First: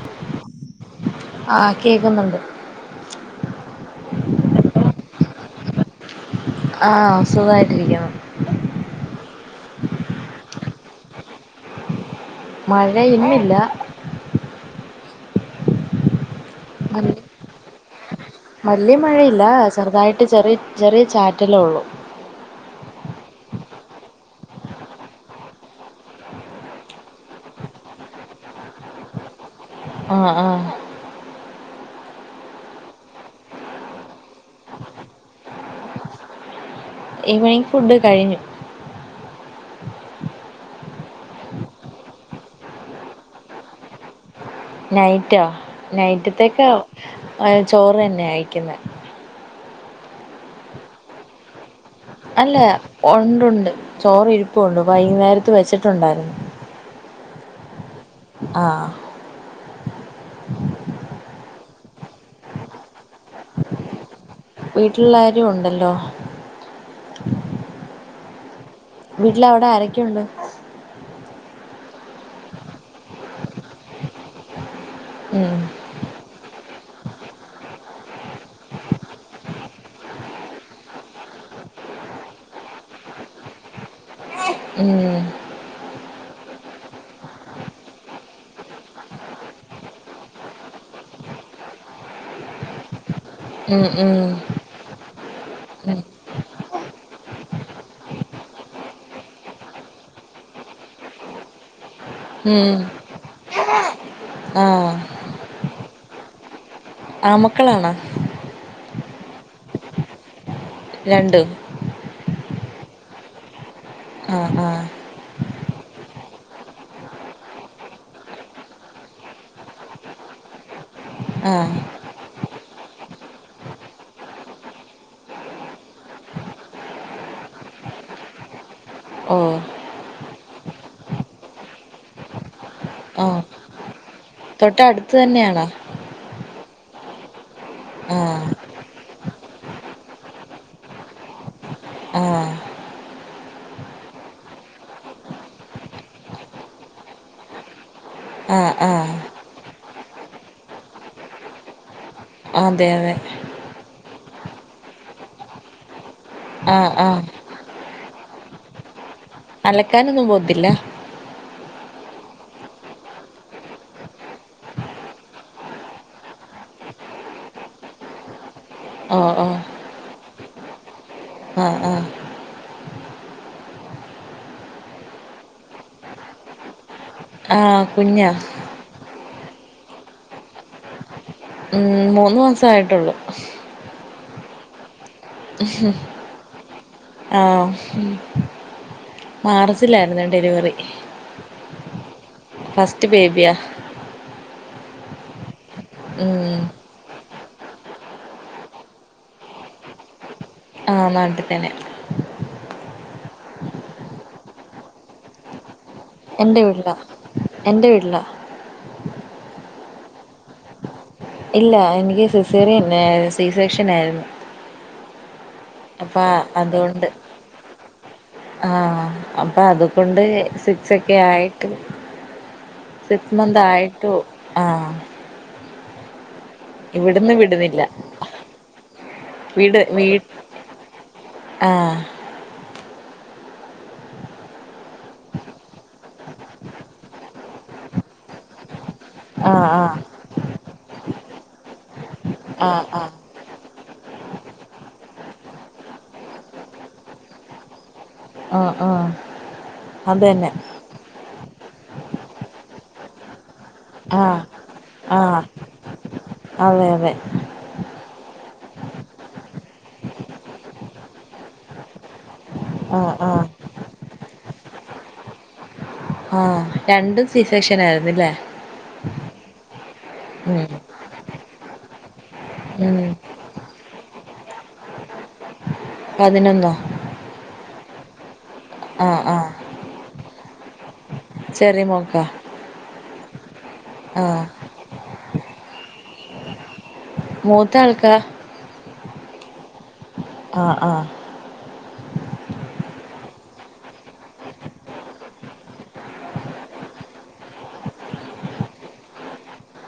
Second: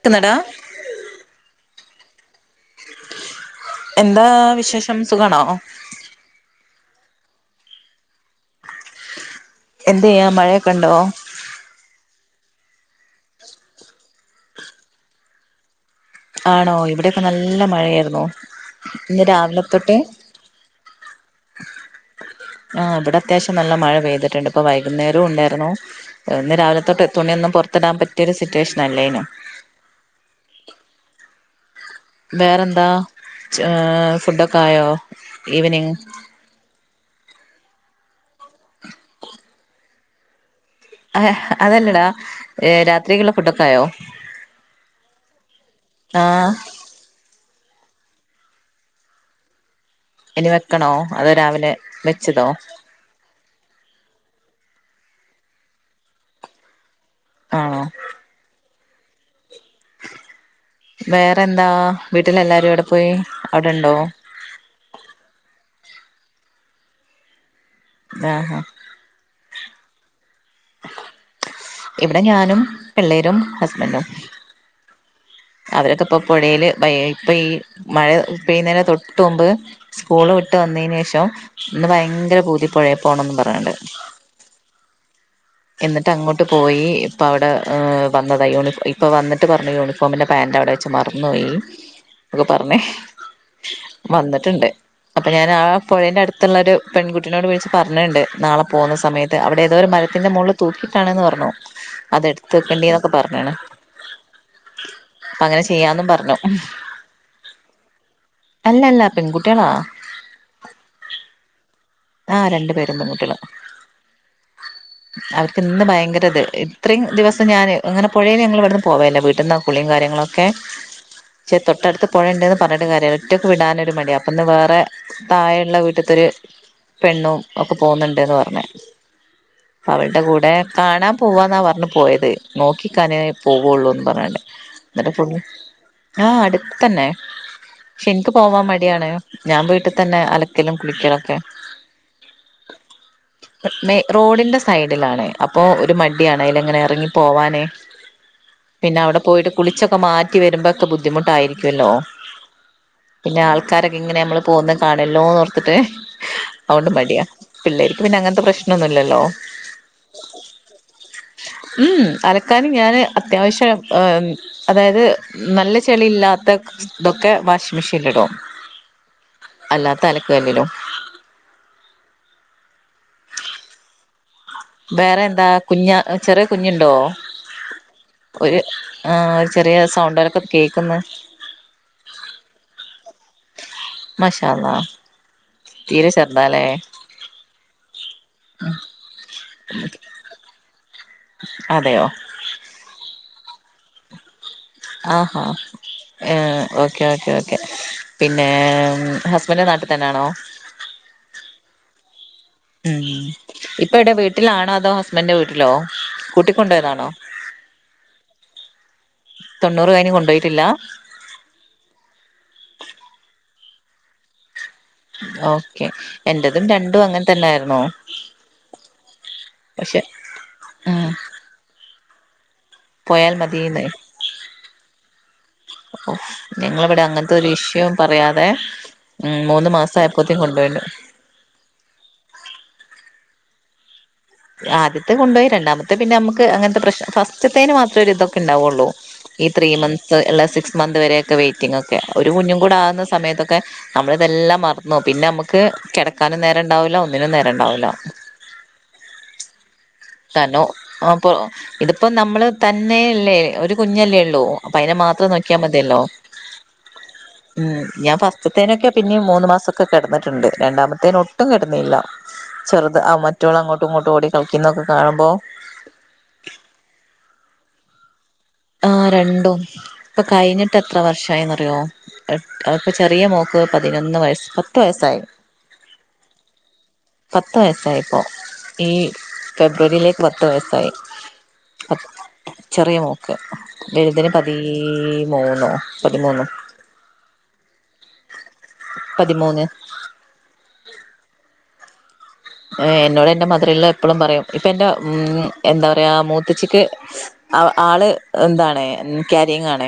ക്കുന്നടാ ആ കേക്കുന്ന്ണ്ട് എന്താ വിശേഷം സുഖാണോ ആ സുഖായിട്ടിരിക്കുണു എന്തേയ്യാ മഴക്കെണ്ടോ മഴ ഇന്നില്ല ആണോ ഇവിടൊക്കെ നല്ല മഴ ആയ്‌ര്ന്നു വല്ല്യ മഴയില്ലാ ചെർതായിട്ട് ചെറ്യേ ചെറ്യേ ചാറ്റലൊള്ളു ആ ഇവടെ അത്യാവശ്യം നല്ല മഴ പെയ്തിട്ട്ണ്ട് ഇപ്പൊ വൈകുന്നേരുണ്ടാര്ന്നു ഇന്ന് രാവിലത്തോട്ട് തുണിയൊന്നും പൊർത്തിടാം പറ്റിയ ഒരു സിറ്റുവേഷൻ അല്ലേയ്നു ആ ആ വേറെന്താ ച്ച് ഫുഡൊക്കെ ആയോ ഈവനിങ് ഇവനിങ് ഫുഡ് കഴിഞ്ഞു ആ അതല്ലടാ ഈ രാത്രിക്കുള്ള ഫുഡൊക്കെ ആയോ നൈറ്റോ ആ നൈറ്റത്തേക്ക് ചോറന്നെഅയ്ക്കുന്ന ഇനി വെക്കണോ അതോ രാവിലെ വെച്ചതോ അല്ല ഒണ്ടുണ്ട് ചോറ് ഇരിപ്പുണ്ട് വൈകുന്നേരത്ത് വെച്ചിട്ടുണ്ടാര്ന്നു ആണോ ആ വേറെ എന്താ വീട്ടിലെല്ലാരും എവിടെ പോയി അവിടെണ്ടോ വീട്ടിള്ളാരു ഉണ്ടല്ലോ ആ ഹാ വീട്ടില് അവ്‌ടെ ആരെക്കെയുണ്ട് ഇവടെ ഞാനും പിള്ളേരും ഹസ്ബൻഡും ഉം അവരൊക്കെ ഇപ്പോ പൊഴേല് ഇപ്പ ഈ മഴ പെയ്യുന്നേന് തൊട്ട് മുമ്പ് സ്കൂള് വിട്ട് വന്നെന് ശേഷം ഇന്ന് ഭയങ്കര പൂതി പൊഴെ പോണംന്ന് പർഞ്ങ്ങാണ്ട് ഉം എന്നിട്ട് അങ്ങോട്ട് പോയി ഇപ്പ അവടെ വന്നതായി യൂണി ഇപ്പ. വന്ന്ട്ട് പർഞ് യൂണി ഫോമിന്റെ പാൻറ് അവിടെ വെച്ച് മർന്ന് പോയി ന്നൊക്കെ പർഞ് ഉം ഉം വന്ന്ട്ട്ണ്ട് അപ്പ ഞാൻ ആ ഉം പൊഴേന്റെ അട്ത്ത്ള്ള ഒരു പെൺകുട്ടിനോട് വിൾച്ച് പർഞ്ഞിണ്ട് നാളെ പോവുന്ന സമയത്ത് അവടെ ഏതോ ഒരു മര ത്തിന്റെ മോൾല് തൂക്കിട്ടാണന്ന് പറഞ്ഞു അത് എടുത്ത് ഉം വെക്കേണ്ടി ന്നൊക്കെ പർഞ്ഞിണ് ആഹ് അപ്പ അങ്ങനെ ചെയ്യാന്നും പർഞ്ഞു ആമക്കളാണ അല്ല അല്ല പെൺകുട്ടികളാ രണ്ടും ആ രണ്ട് പേരും പെൺകുട്ടിയളാ ആ ആ അവര്ക്ക് ഇന്ന് ഭയങ്കര ഇത് ഇത്രി ദിവസം ഞാന് ഇങ്ങനെ പൊഴേ ഞങ്ങള് ഇവട്ന്ന് പോവേല്ല വീട്ട്ന്ന് കുളീം കാര്യങ്ങളൊക്കെ ക്കെ ചേ ആഹ് തൊട്ടട്ത്ത് പൊഴണ്ട് ന്ന് പർഞ്ഞിട്ട് കാര്യല്ല ഒറ്റക്ക് വിടാനൊരു മടി അപ്പം ഇന്ന് വേറെ തായെള്ള വീട്ട്ത്തൊരു പെണ്ണും ഒക്ക പോവുന്നുണ്ട്ന്ന് പർഞ്ഞ് ഓ അവൾടെ കൂടെ കാണാം പോവാന്നാ പർഞ്ഞ് പോയത് നോക്കിക്കാനേ ആഹ് പോവോള്ളൂ ന്ന് പർഞാണ്ട് ന്നട്ട് തൊട്ടടുത്ത് [unintelligible] തന്നെയാണോ ആ അട്ത്തന്നെ പക്ഷെ ഇൻക്ക് ആഹ് പോവാം മടിയാണ് ഞാൻ വീട്ട് തന്നെ അലക്കലും കുളിക്കലൊക്കെ ആ റോഡ്ന്റെ സൈഡിലാണ് അപ്പോ ഒരു മടിയാണ് അയിലങ്ങനെ എർങ്ങി പോവാന് ആഹ് പിന്ന ആഹ് അവ്ട പോയിട്ട് കുളിച്ചൊക്കെ മാറ്റി വരുമ്പക്കെ ബുദ്ധിമുട്ടായിരിക്കല്ലോ അതെ അതെ പിന്നെ ആൾക്കാരൊക്കെ ഇങ്ങനെ നമ്മള് പോവുന്നെ കാണല്ലോ ന്നോർത്ത്ട്ട് അതൊണ്ട് ആഹ് ആഹ് മടിയാ പിള്ളേര്ക്ക് പിന്നെ അങ്ങൻത്തെ പ്രശ്നൊന്നുല്ലല്ലോ അലക്കാനൊന്നും പോത്തില്ല ഉം അലക്കാനും ഞാന് അത്യാവശ്യം ആ അതായത് നല്ല ചെളി ഇല്ലാത്ത ഇതൊക്കെ വാഷിംഗ് മെഷീനിൽ ഇടും ഓ ഓ അല്ലാത്ത അലക്ക് കല്ലിലും ആഹ് ആഹ് വേറെ എന്താ കുഞ്ഞ ചെറിയ കുഞ്ഞുണ്ടോ ആഹ് കുഞ്ഞാ ഒരു ആഹ് ഒരു ചെറിയ സൗണ്ടരൊക്കെ കേക്ക്ന്ന് ഉം മൂന്ന് മാസേ ആയിട്ടുള്ളൂ മാഷാ അള്ളാ തീരെ ചെറുതാല്ലേ ആഹ് മാർച്ചിലാര്ന്ന് ഡെലിവറി അതെയോ ഫസ്റ്റ് ബേബിയാ ആഹ് ഉം ഏഹ് ഓക്കെ ഓക്കെ ഓക്കെ പിന്നെ ഹസ്ബൻഡ് നാട്ടിൽ തന്നാണോ ആഹ് നാട്ടി തന്നെ ഉം ഇപ്പ ഇവിടെ വീട്ടിലാണോ അതോ ഹസ്ബൻന്റെ വീട്ടിലോ എൻ്റെ വീട്ടിലാ കൂട്ടിക്കൊണ്ടോയതാണോ എൻ്റെ വീട്ടിലാ തൊണ്ണൂറ് കഴിഞ്ഞ്കോണ്ടോയിട്ടില്ല ഇല്ല എനിക്ക് സി സെറിയൻ സി സെക്ഷനായിരുന്നു ഓക്കെ എന്റതും രണ്ടും അങ്ങൻ തന്നെ ആയിരുന്നു ആഹ്അപ്പൊ അതുകൊണ്ട് സിക്സ് ഉം ഒക്കെ ആയി പോയാൽ സിക്സ് മന്ത് മതിന്ന് ആയിട്ടു ആഹ് ഓ ഞങ്ങളിവിടെ അങ്ങന് ഇവിടുന്ന് ത്തൊരു വിടുന്നില്ല ഇഷ്യൂ പറയാതെ ഉം മൂന്ന് വീട് മാസം വീട്ട് ആയപ്പോത്തേക്കും കൊണ്ടുപോയിണ്ട് ആഹ് ആദ്യത്തെ കൊണ്ടോയി രണ്ടാമത്തെ പിന്നെ നമുക്ക് അങ്ങനത്തെ പ്രശ്നം ഫസ്റ്റത്തേന് മാത്രേ ഒര് ഇതൊക്കെ ഉണ്ടാവുള്ളൂ ഈ ത്രീ ആഹ് ആഹ് മന്ത്സ് അല്ല സിക്സ് മന്ത് വരെയൊക്കെ വെ്റ്റിംഗ്ഒക്കെ ഒരു കുഞ്ഞും കൂടെ ആഹ് ആകുന്ന സമയത്തൊക്കെ നമ്മള് ഇതെല്ലാം മറന്നു പിന്നെ നമ്മക്ക് കെടക്കാനും നേരണ്ടാവൂല ഒന്നിനും നേരണ്ടാവൂല ആഹ് ആഹ് അതന്നെ താനോ അപ്പോ ഇതിപ്പോ നമ്മള് തന്നേയല്ലേ ഒരു കുഞ്ഞല്ലേ ആഹ് ഉള്ളൂ അപ്പൊ അതിനെ മാത്രേ ആഹ് നോക്കിയാൽ മതിയല്ലോ അതെ അതെ ഉം ഞാൻ ഫസ്റ്റത്തേനൊക്കെ പിന്നിം മൂന്ന് മാസംക്കെ കെടന്നിട്ട്ണ്ട് രണ്ടാമത്തേന്ഒട്ടും കെടന്നില്ല ചെറുത് ആ ആഹ് ആഹ് മറ്റോള്ള് അങ്ങോട്ടും ഇങ്ങോട്ടും ഓടി കളിക്കുന്നതൊക്കെ കാണുമ്പോ ആഹ് രണ്ടും സി സെക്ഷൻ ആയിരുന്നില്ലേ ആഹ് രണ്ടും ഇപ്പൊ കഴിഞ്ഞിട്ട് എത്ര വർഷയിന്നറിയോ അപ്പോ ഉം ചെറിയ മോക്ക് പതിനൊന്ന് വയസ്സ് പത്ത് വയസ്സായി പതിനൊന്നോ പത്ത് വയസ്സായിപ്പോൾ ഈ ആഹ് ആഹ് ഫെബ്രുവരിയിലേക്ക് പത്ത് വയസ്സായി ചെറിയ മോൾക്കാ പത്ത്ചെറിയ മോക്ക് വലുതിന് ആഹ് പതി ഈ മൂന്നോ പതിമൂന്നോ മൂത്ത ആൾക്കാ പതിമൂന്ന് ആഹ് ആഹ് എന്നോട് എൻ്റെ മദർ ല്ലോ എപ്പോളും പറയും ഇപ്പം എന്റെ എന്താ പറയാ മൂത്തച്ചിക്ക് ആ ആള് എന്താണ് ക്യാരിങ്ങാണ്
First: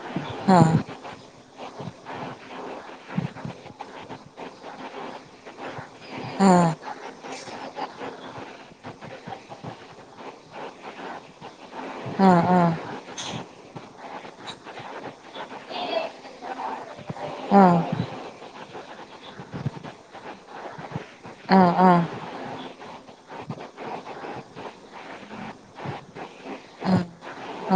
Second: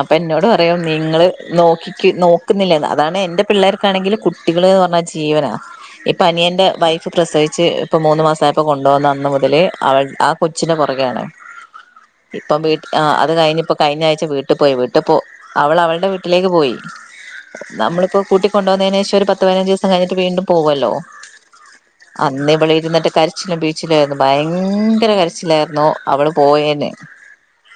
അപ്പൊ എന്നോട് ആഹ് പറയും നിങ്ങള് നോക്കിക്കേ നോക്കുന്നില്ലന്ന് അതാണ് എൻറെ പിള്ളേർക്കാണെങ്കില് കുട്ടികൾ എന്ന് പറഞ്ഞാ ജീവനാ ഇപ്പനിയൻ ആഹ് ൻ്റെ വൈഫ് പ്രസവിച്ച് ഇപ്പോ മൂന്ന് മാസയപ്പോ കൊണ്ടോന്ന അന്ന് മുതൽഅവൾ ആ കൊച്ചിൻ്റെ പൊറകെയാണ് ഇപ്പം വീട്ട് ആഹ് അത് കഴിഞ്ഞ് ഇപ്പോ കഴിഞ്ഞ ആഴ്ച വീട്ടി പോയി വീട്ട് പോ അവള് അവൾടെ വീട്ടിലേക്ക് പോയി ആഹ് നമ്മളിപ്പോ കൂട്ടി കൊണ്ടോന്നേന് ശേഷം ഒരു പത്ത് പതിനഞ്ച് ദിവസം കഴിഞ്ഞിട്ട് വീണ്ടും പോകുവല്ലോ ആഹ് ആഹ് അന്ന് ഇവള് ഇരുന്നിട്ട് കരച്ചിലും പിഴിച്ചിലായിരുന്നു ഭയങ്കര കരച്ചിലായിരുന്നു അവള് പോയേന്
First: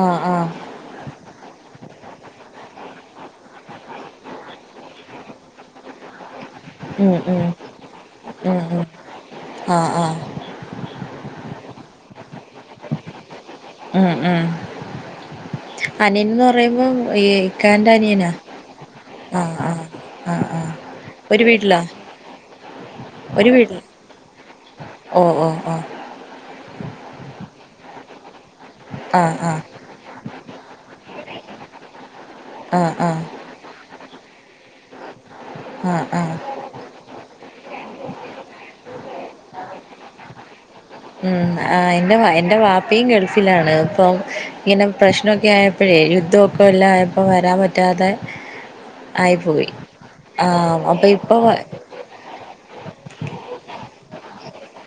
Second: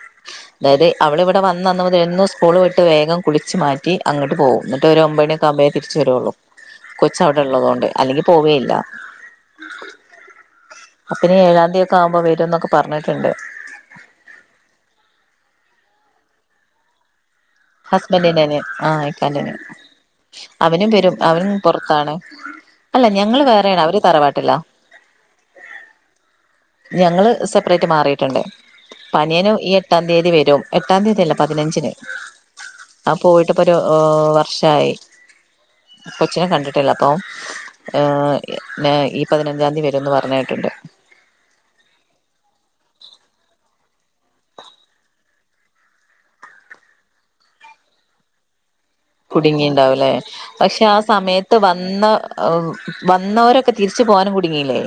ആഹ് ആഹ് അതായത് അവള് ഇവിടെ വന്നന്ന് മുതൽ സ്കൂൾ വിട്ട് വേഗം കുളിച്ച് മാറ്റി അങ്ങട്ട് പോകും എന്നിട്ട് ഒരു ഒമ്പണി ക്കാമ്പേ തിരിച്ചുവരുവുള്ളൂ ഉം കൊച്ച് അവിടെ ഉം ഒള്ളതോണ്ട് അല്ലെങ്കി ഉം പോവേല്ല ഉം ല്ല ആഹ് ആഹ് അപ്പനി ഏഴാം തീ ഒക്കെ ആവുമ്പോ വരും എന്നൊക്കെ പറഞ്ഞട്ട്ണ്ട് ഉം ഉം അനിയൻന്ന് പറയുമ്പോ ഈ ഇക്കാന്റെ അനിയനാ ഹസ്ബൻഡിന്റെ അനിയൻ ആഹ് ആഹ് ഇക്കാന്റനിയൻ ആഹ് ആഹ് ആഹ് അവനും വരും ഒരു അവനും വീട്ടിലാ പുറത്താണ് അല്ല ഞങ്ങള് ഒരു വീട്ടിൽ വേറെയാണ് അവര് തറവാട്ടിലാ ഓഹ് ഓഹ് ഓഹ് ഞങ്ങള് സെപ്പറേറ്റ് മാറിയിട്ടുണ്ട് അപ്പ ആഹ് ആഹ് അനിയനുംഈ എട്ടാം തീയതി വരും എട്ടാം തീയതിയല്ല പതിനഞ്ചിന് ആഹ് അവൻ ആഹ് പോയിട്ട് ട്ടിപ്പൊരു ഏഹ് ഒരു വർഷായി ആഹ് ആഹ് കൊച്ചിനെ കണ്ടിട്ടില്ല അപ്പോ ഏഹ് ന്നെ ഈ പതിനഞ്ചാം തീ വരുന്ന് പറഞ്ഞ കേട്ടിട്ടുണ്ട് ഉം ആഹ് ഇൻ്റെ എൻ്റെ വാപ്പയും ഗൾഫിലാണ് ഇപ്പം ഇങ്ങനെ പ്രശ്നൊക്കെ ആയപ്പോ പ്പഴെ യുദ്ധവൊക്കെ എല്ലാം ആയപ്പോ വരാൻ പറ്റാതെ ആയിപ്പോയി കുടുങ്ങിണ്ടാവൂല്ലേ ആഹ് പക്ഷെ ആ അപ്പൊ ഇപ്പൊ സമയത്ത് വന്ന ഏഹ് വന്നോരൊക്കെ തിരിച്ച് പോകാനും കുടുങ്ങില്ലേ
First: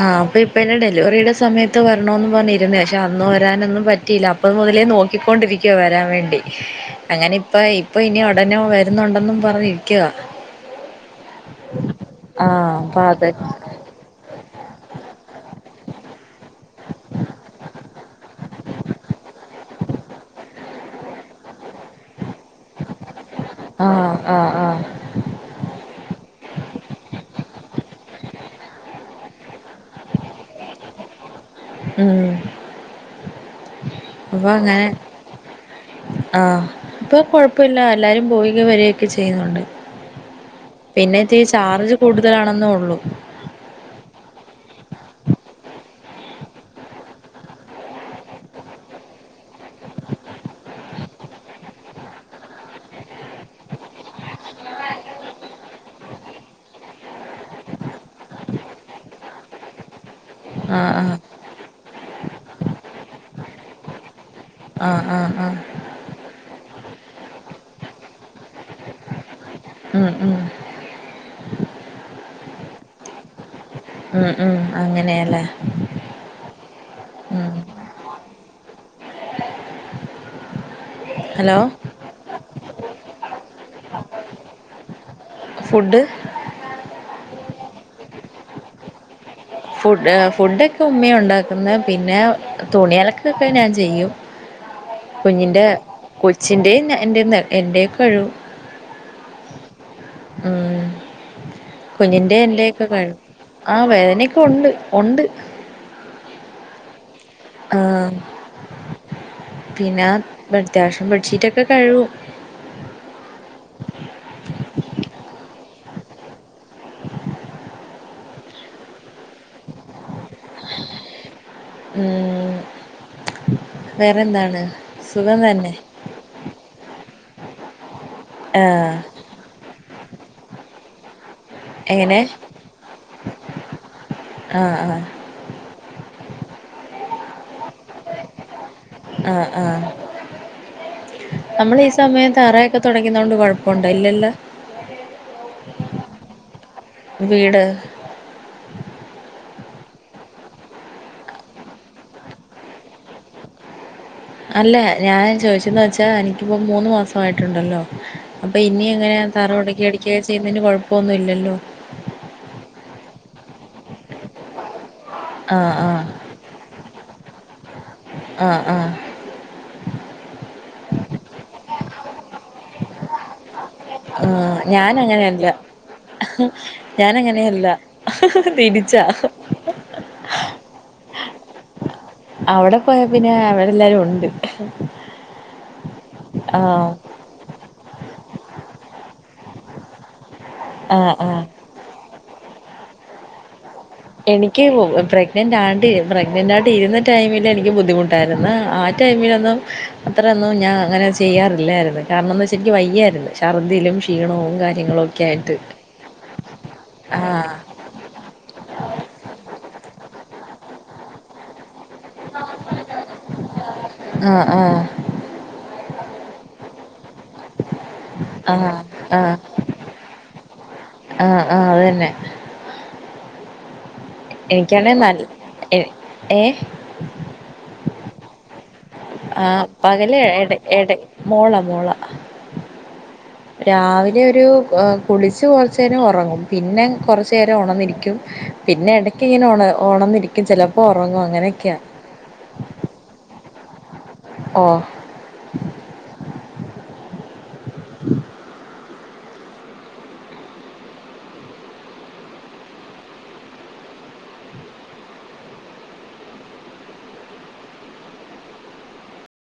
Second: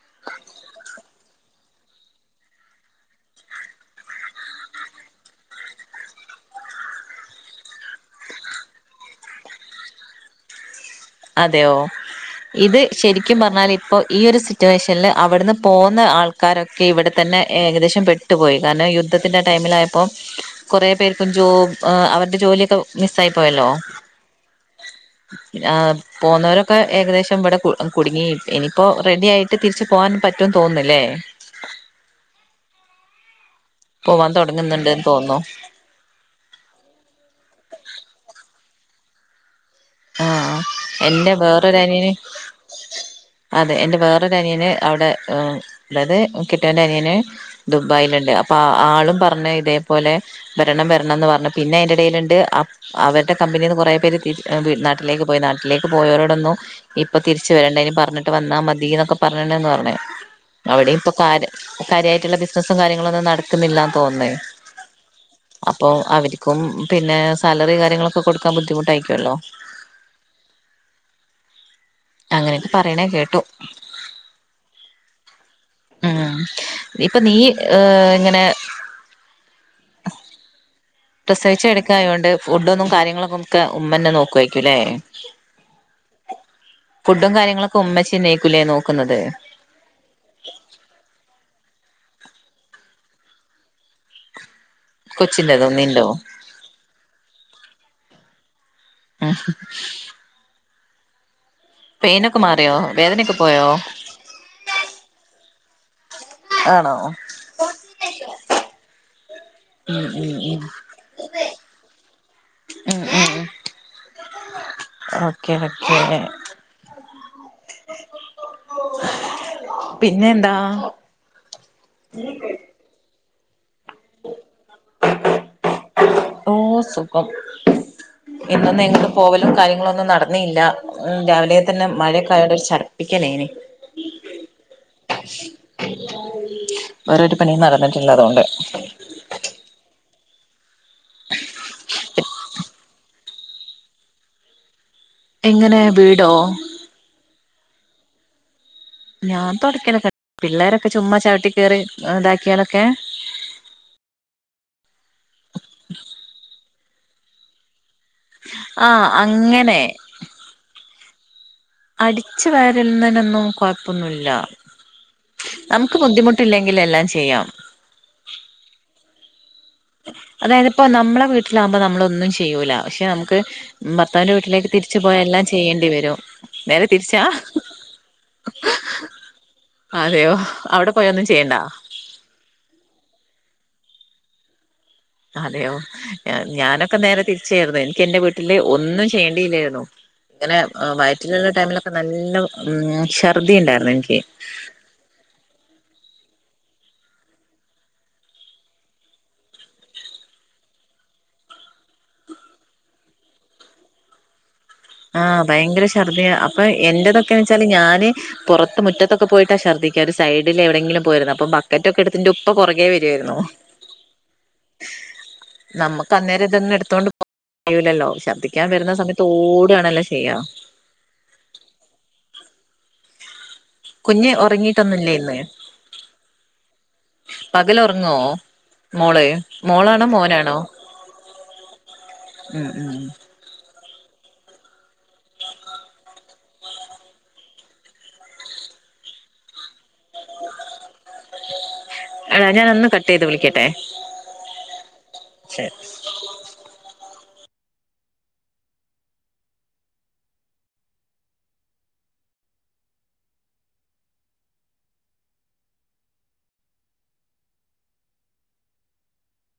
ആഹ് അപ്പ ഇപ്പ എൻ്റെ ഡെലിവറിയുടെ സമയത്ത് വരണോന്ന് പറഞ്ഞിരുന്നയാ പക്ഷെ അന്ന് വരാനൊന്നും പറ്റിയില്ല അപ് അപ്പ മുതലേ നോക്കിക്കൊണ്ടിരിക്കുവാ വരാൻ വേണ്ടി അങ്ങനെ ഇപ്പ ഇപ്പൊ ഇനി ഒടനെ വരുന്നുണ്ടെന്നും പറഞ്ഞിരിക്കുവാ അതെയോ ആഹ് ഇത് അപ്പൊ അതെ ശരിക്കും പറഞ്ഞാ ഇപ്പോ ഈ ഒരു സിറ്റുവേഷനിൽ അവിടെന്ന് പോന്ന ആൾക്കാരൊക്കെ ഇവിടെ തന്നെ ഏകദേശം പെട്ട് ട്ടു പോയി കാരണം യുദ്ധത്തിന്റെ ആ ടൈമിലായപ്പോ കൊറെ പേർക്കും ജോബ് ഏഹ് അവരുടെ ജോലി ഒക്കെ മിസ്സായി പോയല്ലോ ആഹ് ആഹ് ആഹ് ആഹ് പോന്നവരൊക്കെ ഏകദേശം ഇവിടെ കു കുടുങ്ങി ഇനിയിപ്പോ റെഡി ആയിട്ട് തിരിച്ച് പോകാൻ പറ്റൂന്ന് തോന്നുന്നല്ലേ ഉം പോവാൻ അപ്പൊ അങ്ങനെ തൊടങ്ങുന്നുണ്ട്ന്ന് തോന്നുന്നു ആഹ് ഇപ്പൊ കൊഴപ്പല്ല എല്ലാരും പോയികേ വരൊക്കെ ചെയ്യുന്നുണ്ട് ആഹ് പിന്നെ എന്റെ ഇത്തിരി ചാർജ് വേറൊരനിയന് കൂടുതലാണെന്നെ ഒള്ളു അതെ എൻ്റെ വേറൊരു അനിയന് അവിടെ ഉം അതായത് കെട്ട്യോൻ്റെ അനിയന് ദുബായിലുണ്ട് അപ്പൊ ആ ആളും പറഞ്ഞെ ഇതേപോലെ വെരണം വെരണന്ന് പറഞ്ഞു പിന്നെ അയിന്റെ എടയിൽ ഇണ്ട് അപ് അവരുടെ കമ്പനീന്ന് കൊറേ പേര് തിരി വീ നാട്ടിലേക്ക് പോയി നാട്ടിലേക്ക് പോയവരോടൊന്നും ഇപ്പൊ തിരിച്ചു വരണ്ട ഇനി പറഞ്ഞിട്ട് വന്നാ മതീന്നൊക്കെ പറഞ്ഞണ്ണ്ന്ന് പറഞ്ഞ് ആഹ് അവിടെയും ഇപ്പൊ ആഹ് കാര്യ കാര്യായിട്ടുള്ള ബിസിനസ്സും കാര്യങ്ങളും ഒന്നും നടക്കുന്നില്ലാന്ന് തോൻന്ന് ആഹ് ആഹ് ആഹ് അപ്പൊ അവരിക്കും പിന്നെ സാലറി കാര്യങ്ങളൊക്കെ കൊടുക്കാൻ ബുദ്ധിമുട്ടായിക്കുവല്ലോ [inaudible] ഉം ഉം അങ്ങനെയൊക്കെ പറയണ കേട്ടു ഉം ഉം അങ്ങനെയാല്ലേ ഉം ഇപ്പൊ നീ ഇങ്ങനെ ഹലോ പ്രസവിച്ച് കെടക്കായോണ്ട് ഫുഡൊന്നും കാര്യങ്ങളൊക്കെ ഉമ്മന്നെ നോക്കുവായിരിക്കൂല്ലേ ഫുഡ് ഫുഡും കാര്യങ്ങളൊക്കെ ഉമ്മച്യെന്നെക്കും ലേ നോക്കുന്നത് ഫുഡ് ഫുഡൊക്കെ ഉമ്മ്യ ഉണ്ടാക്കുന്നത് പിന്നെ തുണി അലക്കൊക്കെ ഞാൻ ചെയ്യും കുഞ്ഞിൻ്റെ കൊച്ചിന്റെതും നിന്റോ കൊച്ചിന്റേം എന്റെ എന്റേം കഴ്കും [inaudible] ഉം പെയിനൊക്കെ കുഞ്ഞിന്റേം മാറിയോ എൻ്റെയൊക്കെ കഴ് വേദനയൊക്കെ പോയോ ആ വേദന പ്പൊണ്ട് ഒണ്ട് ആണോ പിന്ന ഉം ഉം ഉം അത്യാവശ്യം ബെഡ്ഷീറ്റൊക്കെ കഴുകും ഉം ഉം ഓക്കെ ഓക്കേ പിന്നെന്താ ഉം വേറെന്താണ് സുഖം തന്നെ ഓ സുഖം ഇന്നൊന്നും ആഹ് എങ്ങട്ടും പോവലും കാര്യങ്ങളൊന്നും നടന്നീല്ല രാവിലെ തന്നെ എങ്ങനെ മഴയൊക്കായോണ്ടൊര് ചട്പ്പിക്കലേയ്ന് ആ ആ വേറൊരു പണീം നടന്ന്ട്ടില്ല അതോണ്ട് ആ ആ നമ്മളീ സമയം തറയൊക്കെ തൊടക്യുന്നോണ്ട് കൊഴപ്പണ്ടോ ഇല്ലല്ലോ എങ്ങനെ വീടോ വീട് ഞാൻ തൊടയ്ക്കലൊക്കെണ്ട് പിള്ളേരൊക്കെ ചുമ്മാ ചവിട്ടി കേറി ഇതാക്ക്യാലൊക്കെ അല്ല ഞാൻ ചോദിച്ചെന്ന് വെച്ചാ എനിക്കിപ്പോ മൂന്ന് മാസായിട്ടുണ്ടല്ലോ അപ്പോ ഇനി ആഹ് എങ്ങനെ അങ്ങനെ തറൊടക്ക്യ അടക്കിന്നും ചെയ്യുന്നതിന് കൊഴപ്പന്നുല്ലല്ലോ അടിച്ചു വാരലിന്നൊന്നും കൊഴപ്പൊന്നുല്ല ആഹ് നമുക്ക് ആഹ് ബുദ്ധിമുട് ട്ടില്ലെങ്കി എല്ലാം ചെയ്യാം ആ ആ അതായത്പ്പോ നമ്മളെ വീട്ടിലാകുമ്പോ നമ്മളൊന്നും ചെയ്യൂല പക്ഷെ നമുക്ക് ഭർത്താവിന്റെ ആഹ് വീട്ടിലേക്ക് തിരിച്ച്പോയ എല്ലാം ഞാനങ്ങനെയല്ല ചെയ്യേണ്ടി വെരും ഞാനങ്ങനെയല്ല തിരിച്ചാ അതെയോ അവിടെ പോയ ഒന്നും ചെയ്യണ്ട അവിടെ പോയാ പിന്നെ അവരെല്ലാരൊണ്ട് അതെയോ ഞാനൊക്കെ നേരെ തിരിച്ചേര്ന്നു എനിക്ക് എന്റെ വീട്ടില് ഒന്നും ചെയ്യേണ്ടില്ലേര്ന്നു ങ്ങനെ ആഹ് ആഹ് വയറ്റ്ല്ള്ള ടൈമിലൊക്കെ നല്ല ഉം ശർദ്ദിണ്ടാർന്നു എനിക്ക് എനിക്ക് വു പ്രെഗ് ന്റാണ്ടി പ്രഗ്നെന്റായ്ട്ട്ര്ന്ന ടൈമിലെനിക്ക് ബുദ്ധിമുട്ടായിര്ന്നു ആ ടൈമിലൊന്നും അത്രയൊന്നും ഞാൻ അങ്ങനെ ചെയ്യാറില്ലാര്ന്ന് കാരണം ന്ന് വെച്ചാ എനിക്ക് വയ്യാര്ന്ന് ഛർദ്ദിലും ക്ഷീണവും കാ ആ ഭയങ്കര ശർദ്ദ്യ അപ്പൊ എന്റോതൊക്കെന്ന് ആഹ് വെച്ചാല് ഞാന് പൊറത്ത് മുറ്റത്തൊക്കെ പോയിട്ടാ ശർദ്ധിക്ക ഒരു സൈഡില് എവിടെങ്കിലും പോയിരുന്ന് അപ്പൊ ബക്കറ്റൊക്കെട്ത്ത് ന്റെ ഉപ്പ പൊറകേ വെരുവായിരുന്നു. ആ ആ നമ്മക്കന്നേരം ഇതൊന്നും എടുത്തോണ്ട് പോവാൻ കയ്യൂലല്ലോ ശർദ്ദിക്കാൻ ആഹ് വെര്ന്ന സമയത്ത് ഓടാണല്ലോ ചെയ്യാ ആ ആ അതെന്നെ കുഞ്ഞ് എനിക്കാണെ നല്ല ഒറങ്ങിട്ടൊന്നുല്ലേന്ന് ഏഹ് പകലൊർങോ ആ പകല് എടെ എടെ മോള മോള ഉം ഉം രാവിലെ ഒരു കുളിച്ച് കൊർച്ചേരം ഒറങ്ങും പിന്നെ കൊർച്ചേരം ഒണന്നിരിക്കും പിന്നെ എടയ്ക്ക്ങ്ങനെ ഒണ ഒണന്നിരിക്കും ചെലപ്പോ ഉറങ്ങും അങ്ങനൊക്ക്യാ എടാ ഞാനൊന്ന് കട്ട് ചെയ്ത് വിളിക്കട്ടെ ഓ ശരി